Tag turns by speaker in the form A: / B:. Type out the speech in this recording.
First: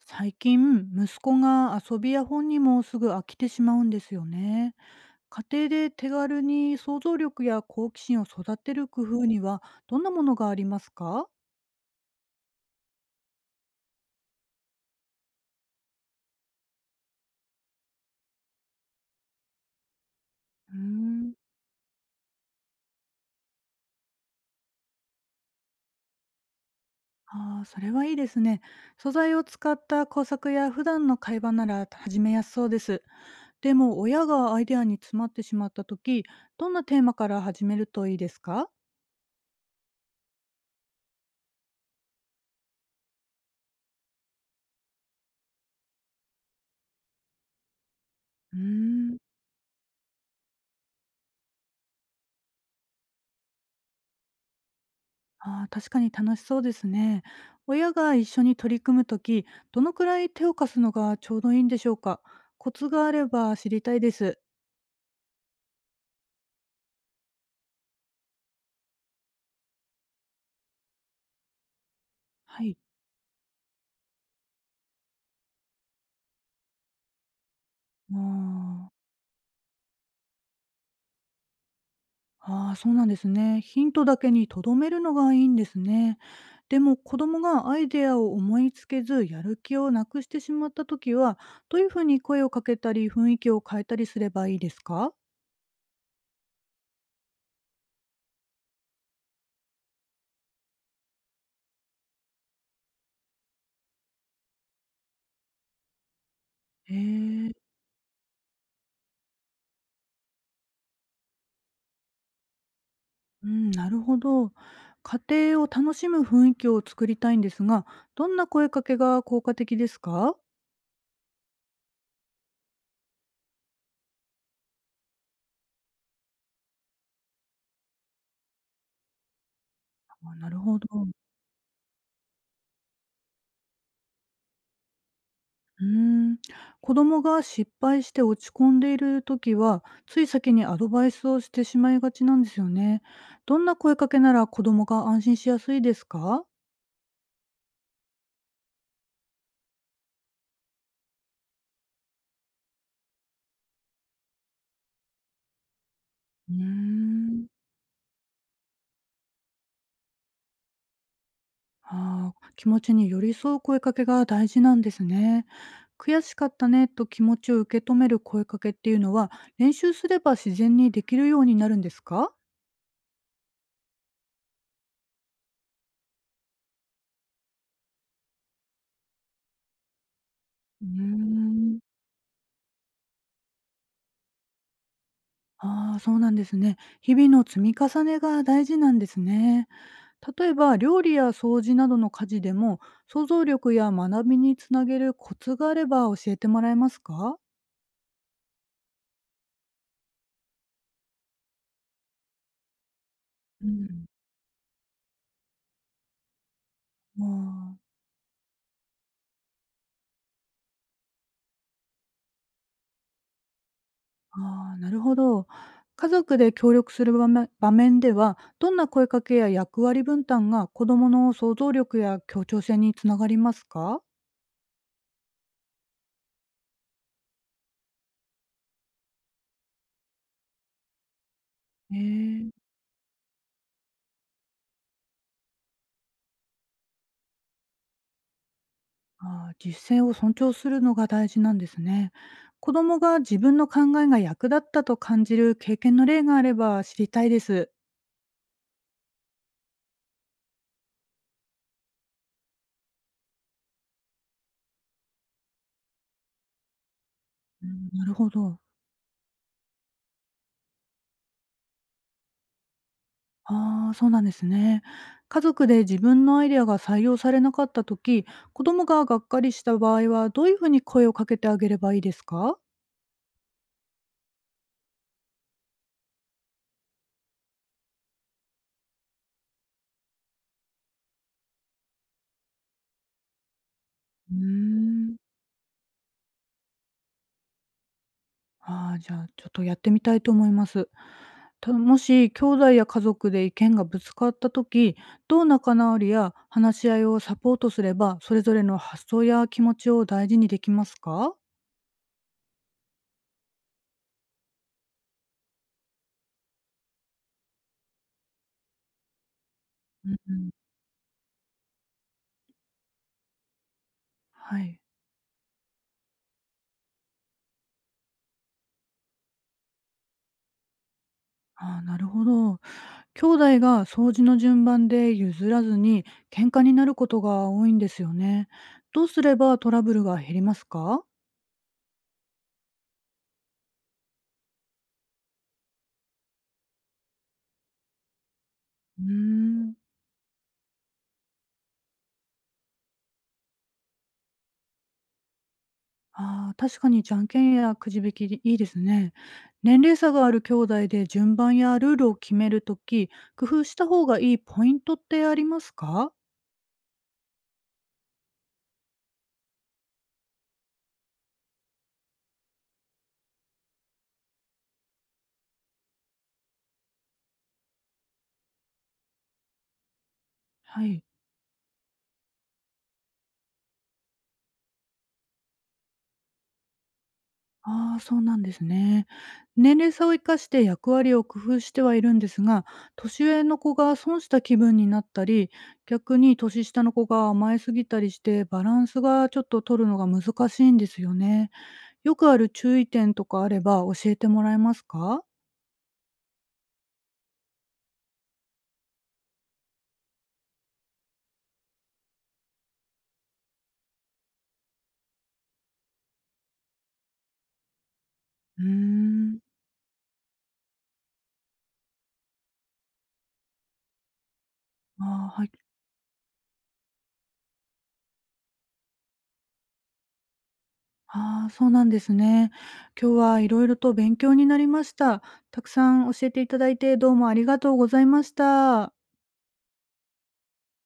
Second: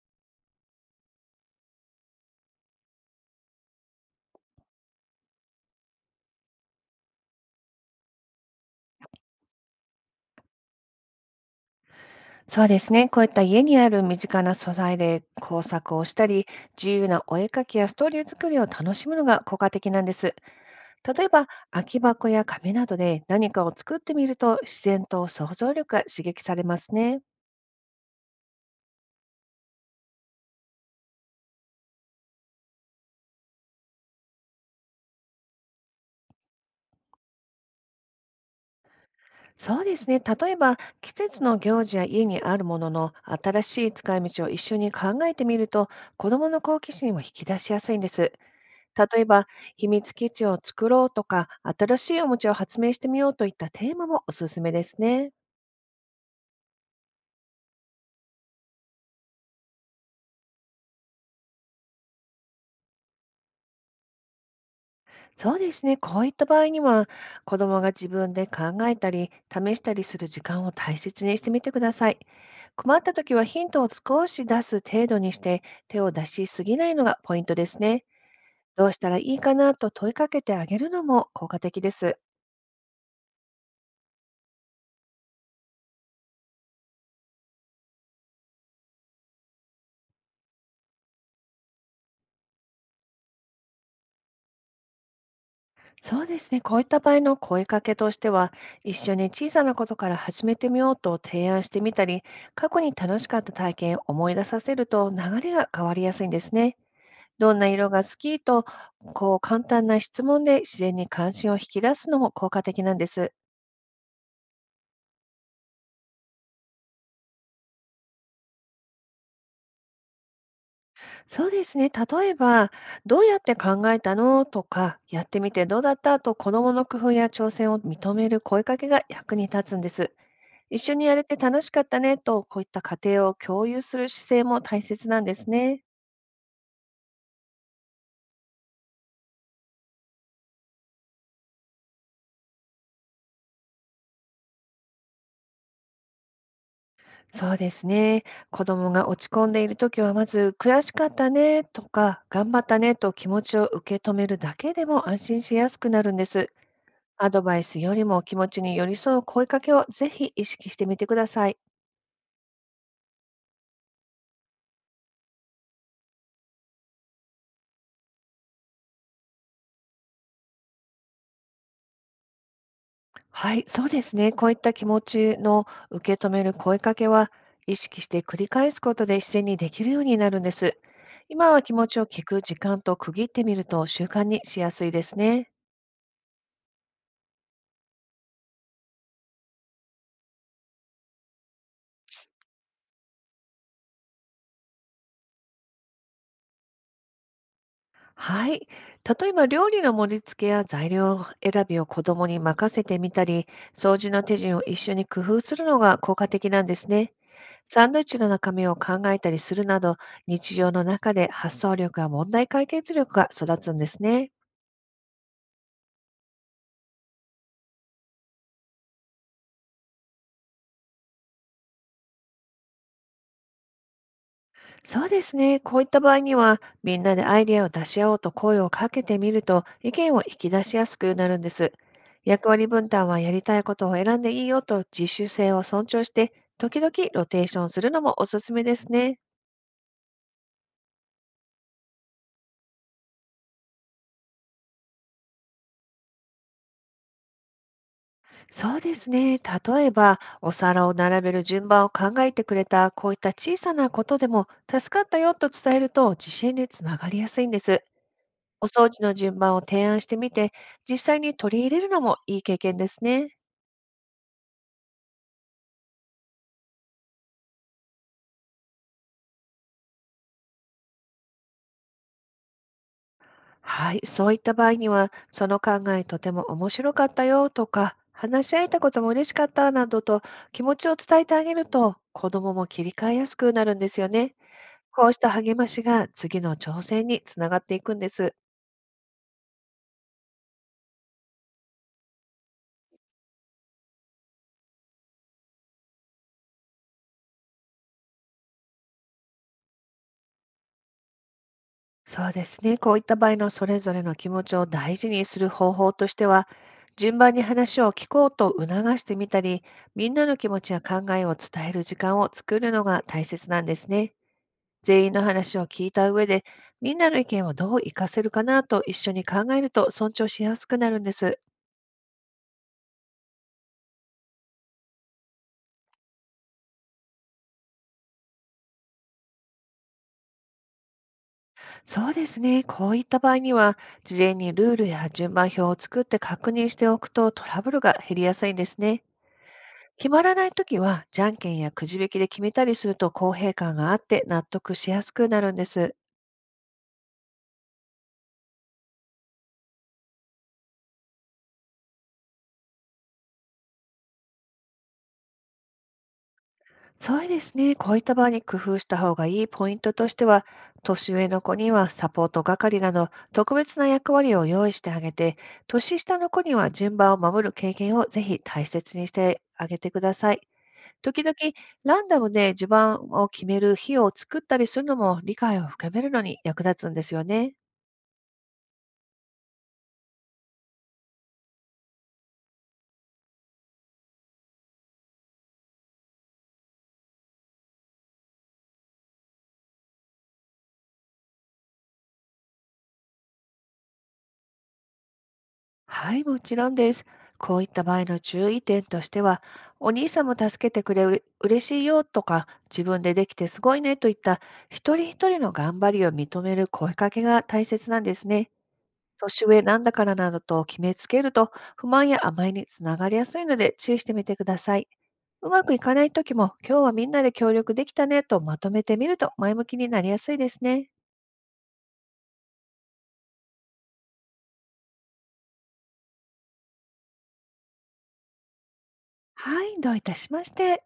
A: 最近息子が遊びや本にもすぐ飽きてしまうんですよね。家庭で手軽に想像力や好奇心を育てる工夫にはどんなものがありますか？
B: そうですね。こういった家にある身近な素材で工作をしたり、自由なお絵かきやストーリー作りを楽しむのが効果的なんです。
A: うー
B: 例え
A: ん。
B: ば、空き箱や紙などで何かを作ってみると、自然と想像力が刺激されますね。
A: ああー、それはいいですね。素材を使った工作や普段の会話なら始めやすそうです。でも親がアイデアに詰まってしまった時、どんなテーマから始めるといいですか？
B: そうですね。例えば、季節の行事や家にあるものの新しい使い道を一緒に考えてみると、子どもの好奇心を引き出しやすいんです。
A: うーん。
B: 例えば、秘密基地を作ろうとか、新しいおもちゃを発明してみようといったテーマもおすすめですね。
A: ああ、確かに楽しそうですね。親が一緒に取り組むとき、どのくらい手を貸すのがちょうどいいんでしょうか。コツがあれば知りたいです。
B: そうですね。こういった場合には、子どもが自分で考えたり、試したりする時間を大切にしてみてください。
A: はい。
B: 困った時はヒントを少し出す程度にして、手を出しすぎないのがポイントですね。ど
A: あ
B: うしたらいいかなと問いかけてあげるのも効果的です。
A: あ、ああそうなんですね。ヒントだけにとどめるのがいいんですね。でも子供がアイデアを思いつけずやる気をなくしてしまったときは、どういうふうに声をかけたり雰囲気を変えたりすればいいですか？
B: そうですね。こういった場合の声かけとしては、一緒に小さなことから始めてみようと提案してみたり、過去に楽しかった体験を思い出させると流れが変わりやすいんですね。
A: へえ。
B: どんな色が好きと、こう簡単な質問で自然に関心を引き出すのも効果的なんです。
A: うん、なるほど。家庭を楽しむ雰囲気を作りたいんですが、どんな声かけが効果的ですか？
B: そうですね。例えば、どうやって考えたのとか、やってみてどうだったと、子どもの工夫や挑戦を認める声かけが役に立つんです。
A: あ、なるほ
B: 一
A: ど。
B: 緒にやれて楽しかったねと、こういった過程を共有する姿勢も大切なんですね。
A: うん。子供が失敗して落ち込んでいる時は、つい先にアドバイスをしてしまいがちなんですよね。どんな声かけなら子供が安心しやすいですか？
B: そうですね。子供が落ち込んでいるときは、まず悔しかったねとか、頑張ったねと気持ちを受け止めるだけでも安心しやすくなるんです。
A: うー
B: アド
A: ん。
B: バイスよりも気持ちに寄り添う声かけをぜひ意識してみてください。
A: ああ、気持ちに寄り添う声かけが大事なんですね。悔しかったねと気持ちを受け止める声かけっていうのは、練習すれば自然にできるようになるんですか？
B: はい、そうですね。こういった気持ちの受け止める声かけは、意識して繰り返すことで自然にできるようになるんです。
A: うー
B: 今は気
A: ん。
B: 持ちを聞く時間と区切ってみると習慣にしやすいですね。
A: ああ、そうなんですね。日々の積み重ねが大事なんですね。例えば、料理や掃除などの家事でも、想像力や学びにつなげるコツがあれば教えてもらえますか？
B: はい。例えば、料理の盛り付けや材料選びを子供に任せてみたり、
A: う
B: 掃
A: ん。
B: 除の手順を一緒に工夫するのが効果的なんですね。
A: あ
B: サ
A: あ。
B: ンドイッチの中身を考えたりするなど、日常の中で発想力や問題解決力が育つんですね。
A: ああ、なるほど。家族で協力する場面場面では、どんな声かけや役割分担が子どもの想像力や協調性につながりますか？
B: そうですね。こういった場合には、みんなでアイデアを出し合おうと声をかけてみると、意見を引き出しやすくなるんです。役
A: え
B: 割
A: え。
B: 分担は、やりたいことを選んでいいよと自主性を尊重して、時々ロテーションするのもおすすめですね。
A: ああ、実践を尊重するのが大事なんですね。子どもが自分の考えが役立ったと感じる経験の例があれば知りたいです。
B: そうですね。例えば、お皿を並べる順番を考えてくれた、こういった小さなことでも、助かったよと伝えると自信につながりやすいんで
A: う
B: す。
A: ん、なるほど。
B: お掃除の順番を提案してみて、実際に取り入れるのもいい経験ですね。
A: ああ、そうなんですね。家族で自分のアイデアが採用されなかった時、子どもががっかりした場合はどういうふうに声をかけてあげればいいですか？
B: はい、そういった場合には、その考えとても面白かったよとか、話し合えたことも嬉しかったなどと気持ちを伝えてあげると、子どもも切り替えやすくなるんですよ
A: う
B: ね。こ
A: ー
B: う
A: ん。
B: した励ましが次の挑戦につながっていくんです。
A: ああ、じゃあ、ちょっとやってみたいと思います。もし兄弟や家族で意見がぶつかった時、どう仲直りや話し合いをサポートすればそれぞれの発想や気持ちを大事にできますか？
B: そうですね、こういった場合のそれぞれの気持ちを大事にする方法としては、順番に話を聞こうと促してみたり、
A: う
B: みん
A: ん
B: な
A: う
B: の気
A: ん、
B: 持ちや考えを伝える時間を作るのが大切なんですね。
A: はい。
B: 全員の話を聞いた上で、みんなの意見をどう活かせるかなと一緒に考えると尊重しやすくなるんです。
A: ああ、なるほど。兄弟が掃除の順番で譲らずに喧嘩になることが多いんですよね。どうすればトラブルが減りますか？
B: そうですね。こういった場合には、事前にルールや順番表を作って確認しておくとトラブルが減りやすいんです
A: う
B: ね。
A: ーん。
B: 決まらないときは、じゃんけんやくじ引きで決めたりすると公平感があって納得しやすくなるんです。
A: ああ、確かにじゃんけんやくじ引きでいいですね。年齢差がある兄弟で順番やルールを決めるとき、工夫した方がいいポイントってありますか？
B: そうですね。こういった場合に工夫した方がいいポイントとしては、年上の子にはサポート係など特別な役割を用意してあげて、年下の子には順番を守る経験をぜひ大切にしてあげてください。
A: はい。
B: 時々、ランダムで序盤を決める日を作ったりするのも理解を深めるのに役立つんですよね。
A: ああ、そうなんですね。年齢差を生かして役割を工夫してはいるんですが、年上の子が損した気分になったり、逆に年下の子が甘えすぎたりして、バランスがちょっと取るのが難しいんですよね。よくある注意点とかあれば教えてもらえますか？
B: はい、もちろんです。こういった場合の注意点としては、お兄さんも助けてくれる嬉しいよとか、自分でできてすごいねといった一人一人の頑張りを認める声かけが大切なんですね。
A: うーん。
B: 年上なんだからなどと決めつけると不満や甘えにつながりやすいので注意してみてください。
A: ああ、は
B: う
A: い。
B: まくいかないときも、今日はみんなで協力できたねとまとめてみると前向きになりやすいですね。
A: ああ、そうなんですね。今日はいろいろと勉強になりました。たくさん教えていただいて、どうもありがとうございました。
B: はい、どういたしまして。